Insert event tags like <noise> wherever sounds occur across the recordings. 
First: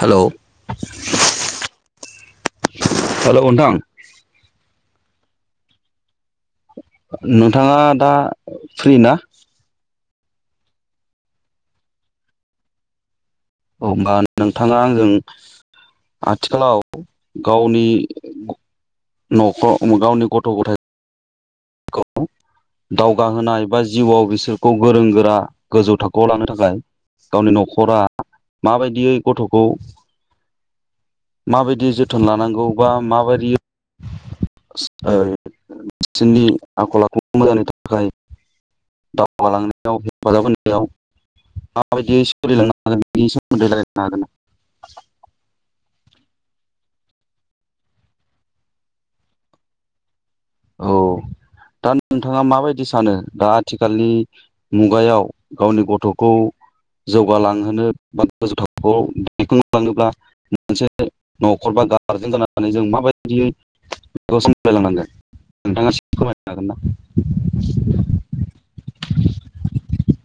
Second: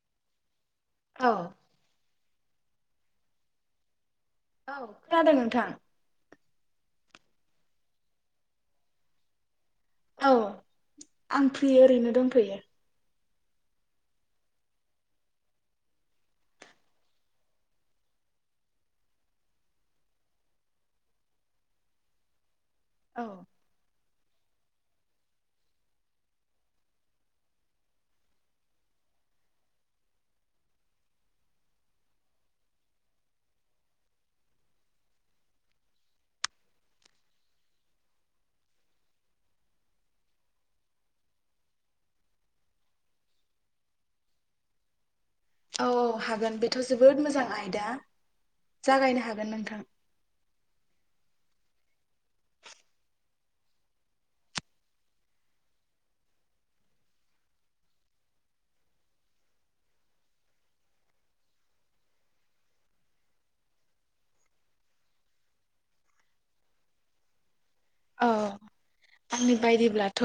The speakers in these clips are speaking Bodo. हेलौ औ हेलौ नोंथां औ खोनादों नोंथां। नोंथाङा दा फ्रि ना? औ आं फ्रि ओरैनो दंथ'यो। हमबा नोंथाङा आंजों आथिखालाव गावनि नखर गावनि गथ' गथाय दावगा औ होनाय एबा जिवाव बिसोरखौ गोरों गोरा गोजौ थाखोआव लानो थाखाय गावनि नखरा माबायदियै गथ'खौ माबायदि जोथोन लानांगौ बा माबायदि सि ओ <unintelligible> आखल आखु मोजांनि थाखाय दावगालांनायाव हेफाजाब होनायाव माबायदि सोलिलांनो हागोन बेनि सोमोन्दै रालायनो हागोन नामा? औ औ हागोन बेथ' जोबोद मोजां आयदा जागायनो हागोन नोंथां। औ दा नोंथाङा माबायदि सानो दा आथिखालनि मुगायाव गावनि गथ'खौ जौगालांहोनो बा गोजौ थाखोआव दैखांलाङोब्ला मोनसे न'खर बा गारजेन जानानै जों माबायदि <unintelligible> सामलायलांनांगोन? नोंथाङा एसे फोरमायनो हागोन नामा? औ आंनि बायदिब्लाथ'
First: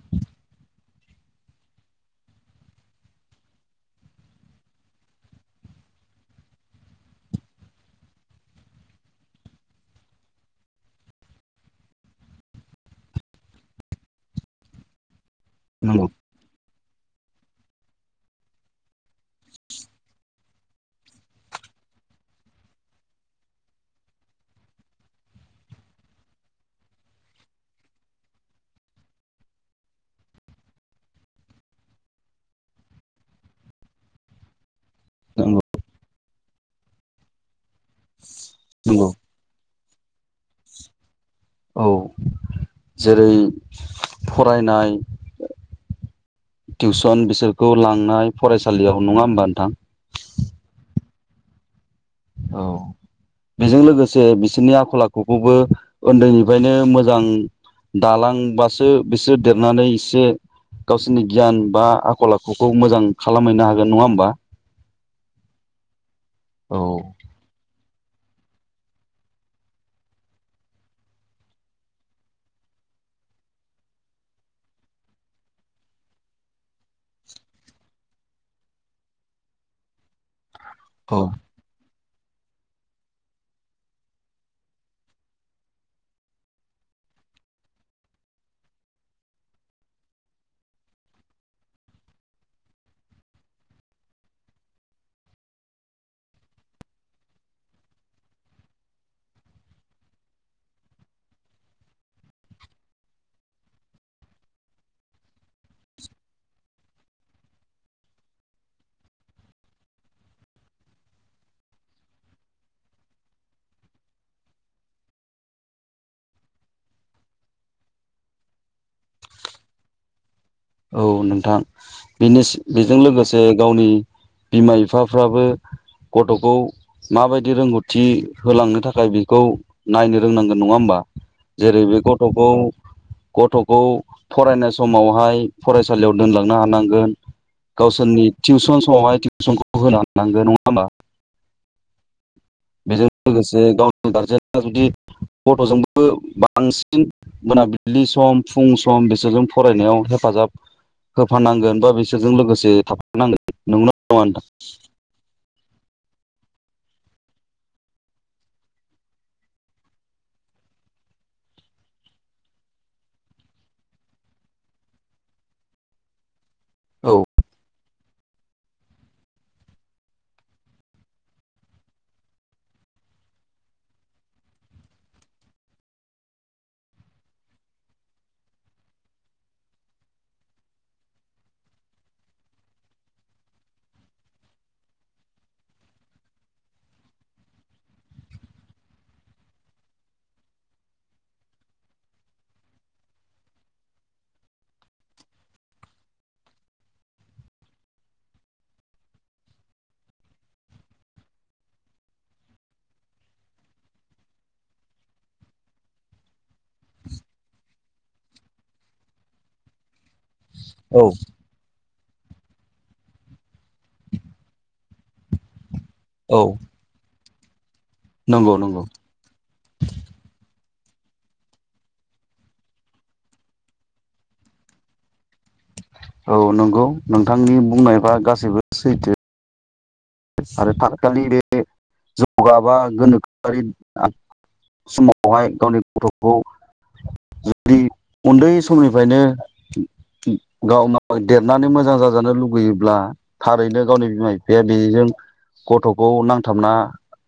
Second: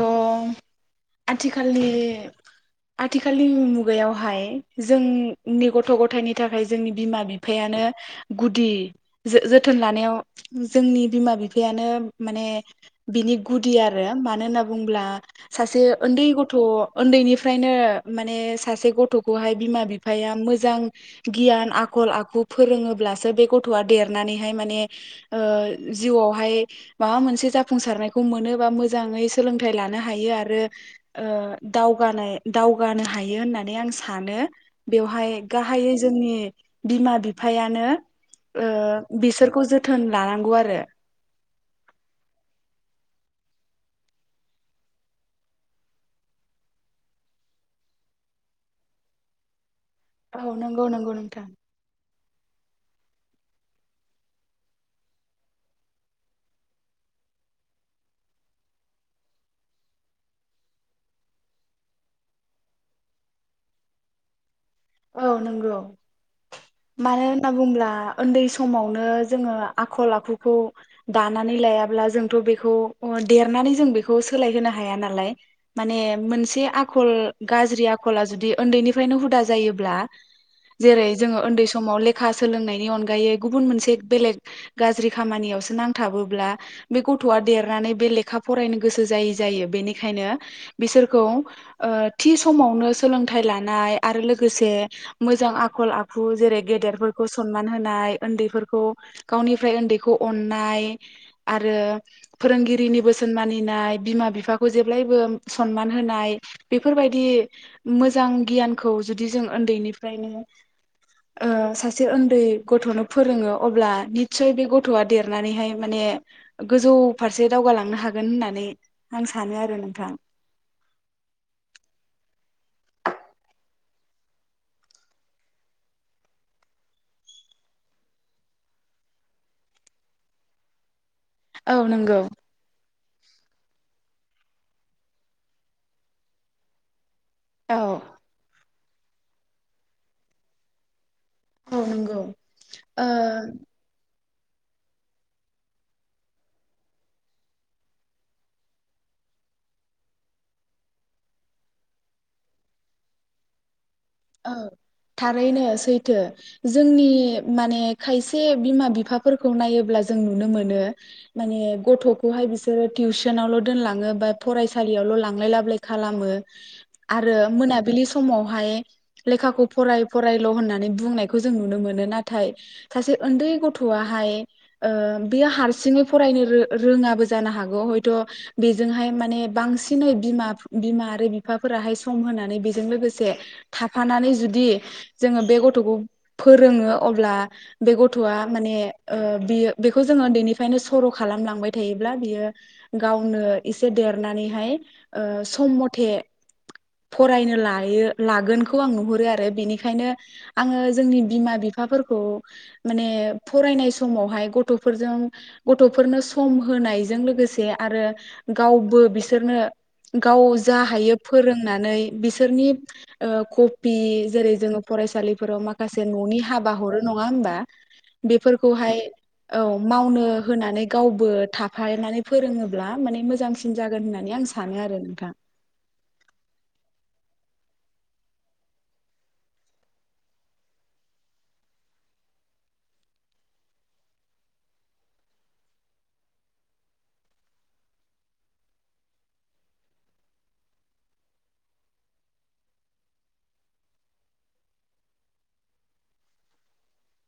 आथिखालनि आथिखालनि मुगायावहाय जोंनि गथ' गथायनि थाखाय जोंनि बिमा बिफायानो गुदि जोथोन लानायाव जोंनि बिमा बिफायानो माने बिनि गुदि आरो मानो होनना बुङोब्ला सासे नंगौ उन्दै गथ' उन्दैनिफ्रायनो माने सासे गथ'खौहाय बिमा बिफाया मोजां गियान आखल आखु फोरोङोब्लासो बे गथ'आ देरनानैहाय माने ओ जिउआवहाय माबा मोनसे। जाफुंसारनायखौ मोनोबा मोजाङै सोलोंथाइ लानो हायो आरो दावगानाय दावगानो हायो होननानै आं सानो बेवहाय नंगौ गाहायै जोंनि बिमा बिफाया। नो नंगौ ओ बिसोरखौ जो थोन लानांगौ आरो। औ। जेरै फरायनाय टिउसन बिसोरखौ लांनाय फरायसालियाव नङा होमबा नोंथां। औ नंगौ नंगौ नोंथां। औ बेजों लोगोसे बिसोरनि आखल आखुखौबो उन्दैनिफ्रायनो मोजां दालांबासो बिसोर देरनानै एसे गावसोरनि गियान बा आखल आखुखौ मोजां खालामहैनो हागोन नङा होमबा। औ नंगौ। मानो होनना बुंब्ला। उन्दै समावनो जोङो आखल आखुखौ दानानै लायाब्ला जोंथ बेखौ अ देरनानै जों बेखौ सोलाय होनो हाया नालाय माने मोनसे आखल गाज्रि आखला जुदि उन्दैनिफ्राइनो हुदा जायो ब्ला। जेरै जोङो उन्दै समाव ले खा सोलोंनायनि अनगायै गुबुन मोनसे बेलेक गाज्रि खामानियावसो नांथाबोब्ला बे गथ'आ देरनानै बे लेखा फरायनो गोसो जायै जायो बेनिखायनो बिसोरखौ ओ थि समावनो सोलोंथाइ लानाय आरो गोसे मोजां आखल आखु जेरै गेदेरफोरखौ सनमान होनाय उन्दैफोरखौ गावनिफ्राय उन्दैखौ अननाय आरो फोरोंगिरिनि बोसोन मानिनाय बिमा बिफाखौ जेब्लायबो सनमान होनाय बेफोरबायदि मोजां गियानखौ। जुदि जों उन्दैनिफ्रायनो ओ सासे उन्दै गथ'नो फोरोङो अब्ला निस्सय बे गथ'आ देरनानैहाय माने गोजौ फारसे दावगालांनो हागोन होननानै आं सानो आरो नोंथां। औ नोंथां बेनि बिनिस-बेजों लोगोसे गावनि बिमा बिफाफ्राबो गथ'खौ माबायदि रोंगौथि होलांनो थाखाय बेखौ नायनो रोंनांगोन नङा होमबा। औ जेरै बे नंगौ गथ'खौ। गथ'खौ फरायनाय समावहाय। फरायसालियाव दोनलांनो हानांगोन। औ गावसोरनि थिउसन। <unintelligible> औ नंगौ। बेजों ओ लोगोसे गाव गारजेन। जुदि गथ'जोंबो बांसिन मोनाबिलि सम फुं सम बिसोरजों फरायनायाव हेफाजाब होफानांगोन बा बिसोरजों लोगोसे थाफानांगोन नोंगौना? <unintelligible> रैनो सैथो जोंनि माने खायसे बिमा बिफाफोरखौ नायोब्ला जों नुनो मोनो माने गथ'खौहाय बिसोरो टिउसनावल' दोनलाङो बा फरायसालियावल' लांलाय लाबोलाय खालामो। आरो औ मोनाबिलि। समावहाय। लेखाखौ फराय फरायल' होननानै बुंनायखौ जों नुनो मोनो नाथाय सासे उन्दै गथ'आहाय ओ बेयो हारसिङै फरायनो रो-रोङाबो जानो हागौ हयथ' बेजोंहाय माने बांसिनै बिमा बिमा आरो बिफाफोराहाय सम होनानै बेजों लोगोसे थाफानानै जुदि जोङो बे गथ'खौ फोरोङो अब्ला बे गथ'आ माने ओ बियो बेखौ जोङो उन्दैनिफ्रायनो सर' खालामलांबाय थायोब्ला बियो गावनो एसे देरनानैहाय ओ सम मथे फरायनो लायो लागोन। खौ आं नुहुरो आरो बेनिखायनो आङो जोंनि बिमा बिफाफोरखौ माने फरायनाय समावहाय गथ'फोरजों गथ'फोरनो सम होनायजों लोगोसे आरो गावबो बिसोरनो। गाव जा औ हायो फोरोंनानै। बिसोरनि ओ कपि जेरै जोङो फरायसालिफोराव मा खासे न'नि औ हाबा हरो न ङा होनबा। नंगौ नंगौ बेफोरखौहाय औ मावनो होनानै। गावबो थाफानानै फोरोङोब्ला माने मोजांसिन जागोन होननानै आं सानो आरो नोंथां। औ नंगौ नोंथांनि बुंनायबा गासैबो सैथो। आरो दाखालि बे जौगा बा गोनोखोआरि समावहाय गावनि गथ'खौ जुदि उन्दै समनिफ्रायनो गाव देरनानै मोजां जाजानो लुुबैयोब्ला थारैनो गावनि बिमा बिफाया बेजों गथ'खौ नांथाबना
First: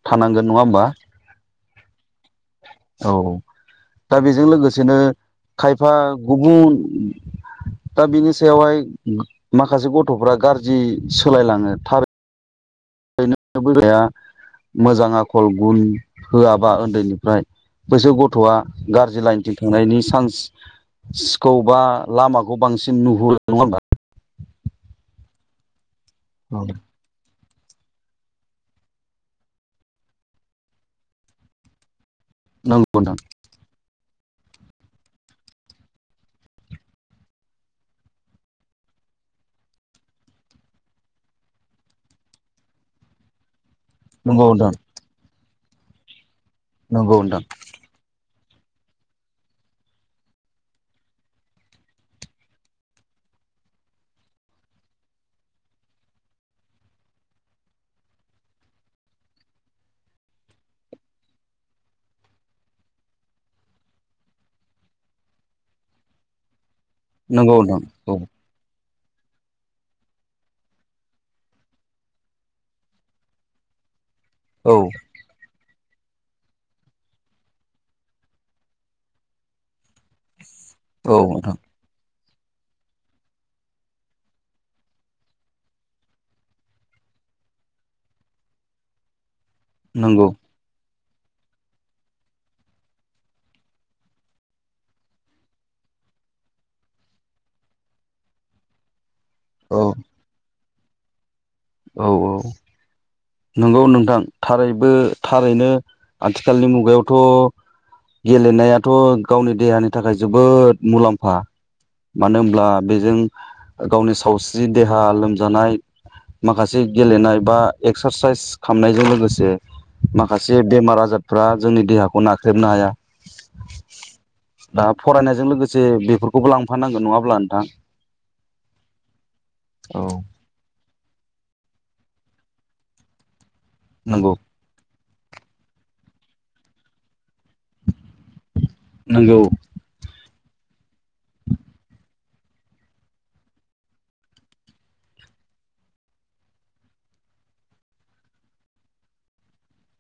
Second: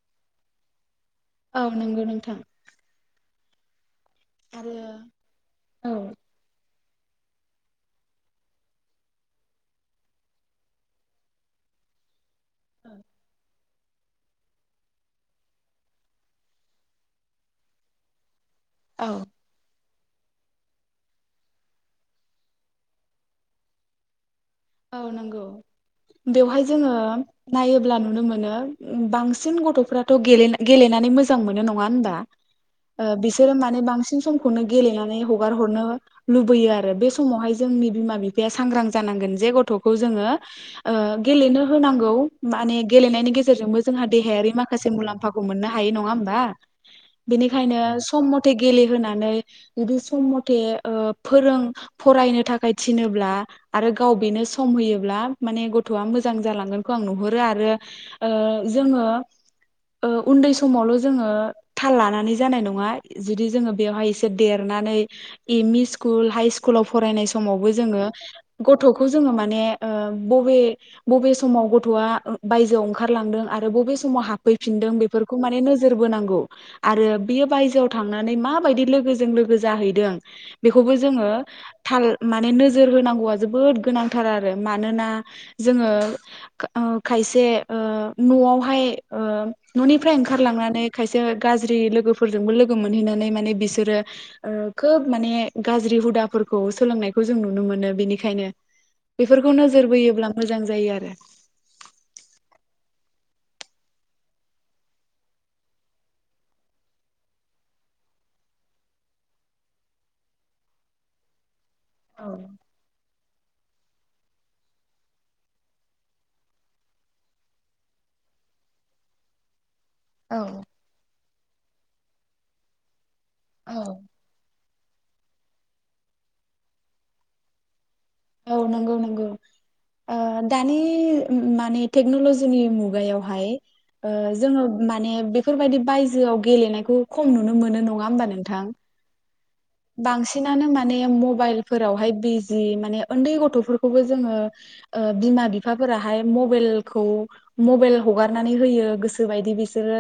थानांगोन नङा होमबा? औ नंगौ नोंथां। औ दा बेजों आरो लोगोसेनो औ खायफा गुबुन दा बिनि सायावहाय माखासे गथ'फ्रा गाज्रि सोलायलाङो। थार औ। <unintelligible> मोजां आखल गुन होआबा उन्दैनिफ्राय बेसोर गथ' गथ'आ गाज्रि औ लाइनथिं थांनायनि सान्स सिखौ बा लामाखौ बांसिन नुहुर नङा होनबा? औ नंगौ। बेवहाय जोङो नायोब्ला नुनो मोनो बांसिन गथ'फ्राथ' गेलेनानै मोजां मोनो नङा होनबा? नंगौ ओ नोंथां बिसोरो माने बांसिन बांसिनखौनो गेलेनानै हगार हरनो लुबैयो आरो बे समावहाय जोंनि बिमा बिफाया सांग्रां जानांगोन। जे गथ' जोङो गेलेनो होनांगौ माने गेलेनायनि गेजेरजोंबो जोंहा नंगौ देहायारि नोंथां माखासे मुलाम्फा खौ मोननो हायो नङा होमबा? नंगौ नोंथां बेनिखायनो सम म थे गेलेहोनानै जुदि सम मथे फोरों फरायनो थाखाय थिनोब्ला आरो गाव बेनो सम होयोब्ला माने गथ'आ मोजां जालांगोनखौ आं नुहरो आरो जोङो उन्दै समावल' जोङो थाल लानानै जानाय नङा जुदि जोङो बेवहाय एसे देरनानै M E school high school स्कुलाव फरायनाय नंगौ समावबो जोङो। नोंथां औ गथ'खौ जोंनो माने बबे बबे समाव गथ'आ बायजोआव ओंखारलांदों आरो बबे स समाव औ हाफैफिनदों बेफोरखौ माने नों जोरबो नांगौ आरो बे बायजोआव थांनानै मायदि लोगो जों लोगो जाहै दों बेखौबो औ जोङो नोंथां थाल। माने नोजोर होनांगौआ जोबोद गोनांथार आरो मानोना जोङो खायसे न'आवहाय। न'निफ्राय नंगौ ओंखारलांनानै खायसे गाज्रि लोगोफोरजोंबो लोगो मोनहैनानै माने बिसोरो खोब माने गाज्रि हुदाफोरखौ सोलोंनायखौ जों नुनो मोनो। बिनिख खायनो। बेफोरखौ औ नोजोर बोयोब्ला मोजां जायो आरो। औ औ नंगौ नोंथां थारैबो थारैनो आथिखालनि मुगायावथ' गेलेनायाथ' गावनि देहानि थाखाय जोबोद मुलाम्फा। औ मानो होनब्ला बेजों गावनि सावस्रि देहा लोमजानाय माखासे गेलेनाय बा एक्सारसाइस खालामनायजों लोगोसे माखासे बेमार आजार फ्रा जोंनि देहाखौ नाख्रेबनो हाया। औ दा फरायनायजों लोगोसे बेफोरखौबो लांफानांगोन नङाब्ला नोंथां। औ नंगौ नंगौ औ दानि माने टेक्नलजिनि मुगायावहाय नंगौ जोङो माने बेफोरबायदि बायजोआव गेलेनायखौ खम नुनो मोनो नङा होमबा नोंथां? नंगौ। बांसिनानो माने मबाइलफोरावहाय बिजि माने उन्दै गथ'फोरखौबो जोङो ओ बिमा बिफाफोराहाय मबेलखौ मबेल हगारनानै होयो गोसो बायदि बिसोरो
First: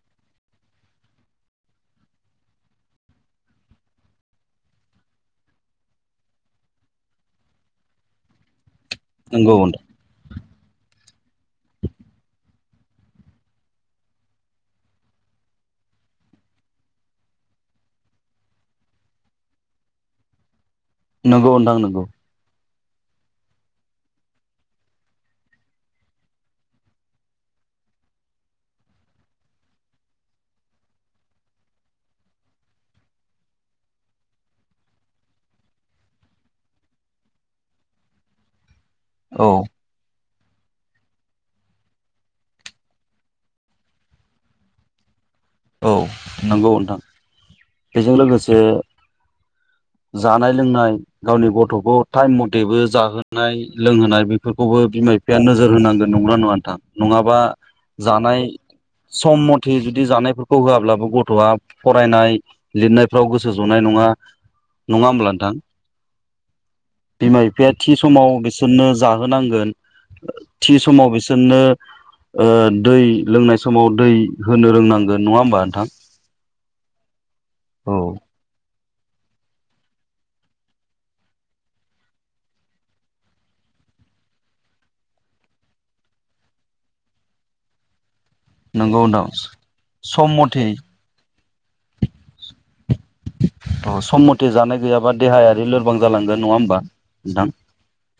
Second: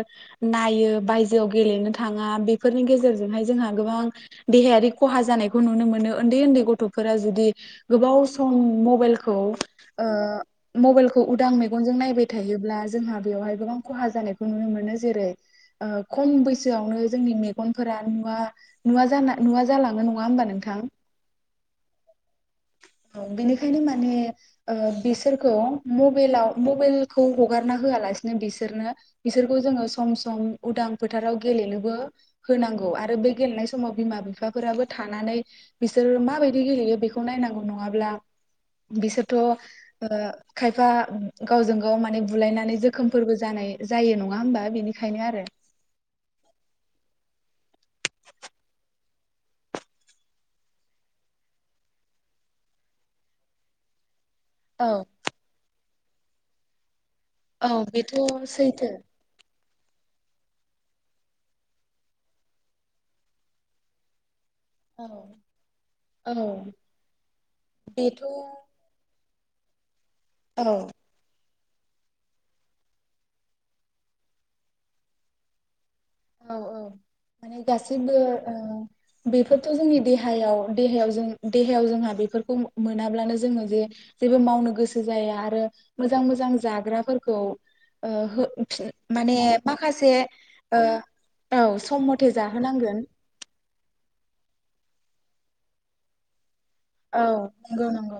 नायो बायजोआव गेलेनो थाङा बेफोरनि गेजेरजोंहाय जोंहा गोबां देहायारि खहा जानायखौ नुनो मोनो ओन्दै ओन्दै गथ'फोरा जुदि गोबाव सम मबेल खौ नंगौ ओ मबाइलखौ उदां मेगनजों नायबाय थायोब्ला जोंहा बेवहाय गोबां ओ खहा जानायखौ नुनो मोनो जेरै खम बैसोआवनो जोंनि मेगनफोरा नुवा नुवा जान नुवा जालाङो नङा होमबा नोंथां? नंगौ नोंथां नंगौ। ओ बेनिखायनो माने ओ बिसोरखौ मबेलाव मबेलखौ हगारना होआलासिनो बिसोरनो बिसोरखौ जोङो सम सम उदां फोथाराव गेलेनोबो होनांगौ आरो बे गेलेनाय समाव बिमा बिफ फाफोराबो थानानै बिसोरो माबायदि गेलेयो बेखौ नायनांगौ नङाब्ला बिसोरथ' औ ओ खायफा गावजों गाव माने बुलायनानै जोखोमफोरबो जानाय जायो नङा होमबा बेनिखायनो आरो। औ नंगौ नोंथां बेजों लोगोसे जानाय लोंनाय गावनि गथ'खौ टाइम मथेबो जाहोनाय लोंहोनाय बे फोरखौबो औ बिमा बिफाया नोजोर होनांगोन। नंगौना नङा नोंथां? नङाबा औ बेथ' जानाय सैथो सम मथे जुदि जानायफोरखौ होआब्ला ओ गथ'आ फरायनाय लिरनायफ्राव गोसो जनाय नङा। औ नङा होमब्ला नोंथां औ बिमा बिफाया थि बेथ' समाव बिसोरनो जा होनांगोन। थि औ समाव बिसोरनो ओ दै लोंनाय समाव दै होनो रोंनांगोन नङा होमबा नोंथां? औ औ। मानि औ गासिबो ओ बेफोरथ' जोंनि देहायाव देहायाव जों देहायाव जोंहा बेफोरखौ मोन मोनाब्लानो जोङो जे जेबो मावनो गोसो जाया आरो मोजां मोजां जाग्राफोरखौ ओ हो फिन नंगौ माने नोंथां माखासे सम मथे ओ औ सम मत मथे जाहोनांगोन। थह सम मथे जानाय गैयाबा देहाया ओ लोरबां जालांगोन नङा होमबा। औ नंगौ नंगौ।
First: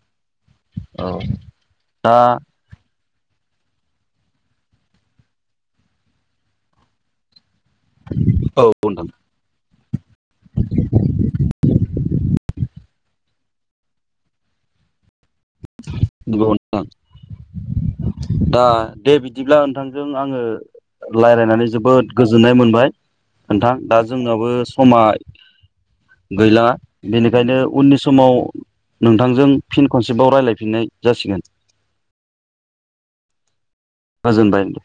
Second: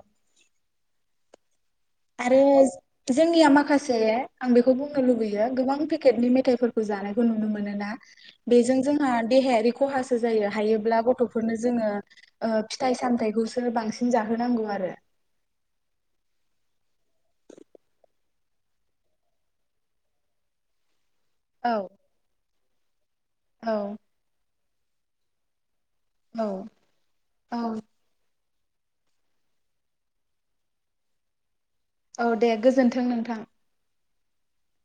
औ आरो जोंनिया माखासे आं बेखौ बुंनो लुुबैयो गोबां पेकेटनि मेथाइफोरखौ जानायखौ नुनो मोन‌ मोनोना औ बेजों नोंथां जोंहा देहायारि खहासो जायो हायोब्ला गथ'फोरनो जोङो ओ फिथाइ सामथाइखौसो बांसिन जाहोनांगौ आरो। नंगौ नोंथां। दा दे बिदिब्ला नोंथांजों आङो रायलायनानै औ जोबोद गोजोननाय मोन बाय। खोनथा औ दा जोंनाबो स समा गैला बेनिखायनो औ उननि समाव नोंथांजों फिन खनसे बाव रायलायफिननाय जासिगोन। औ दे गोजोन्थों नोंथां। गोजोनबाय दे।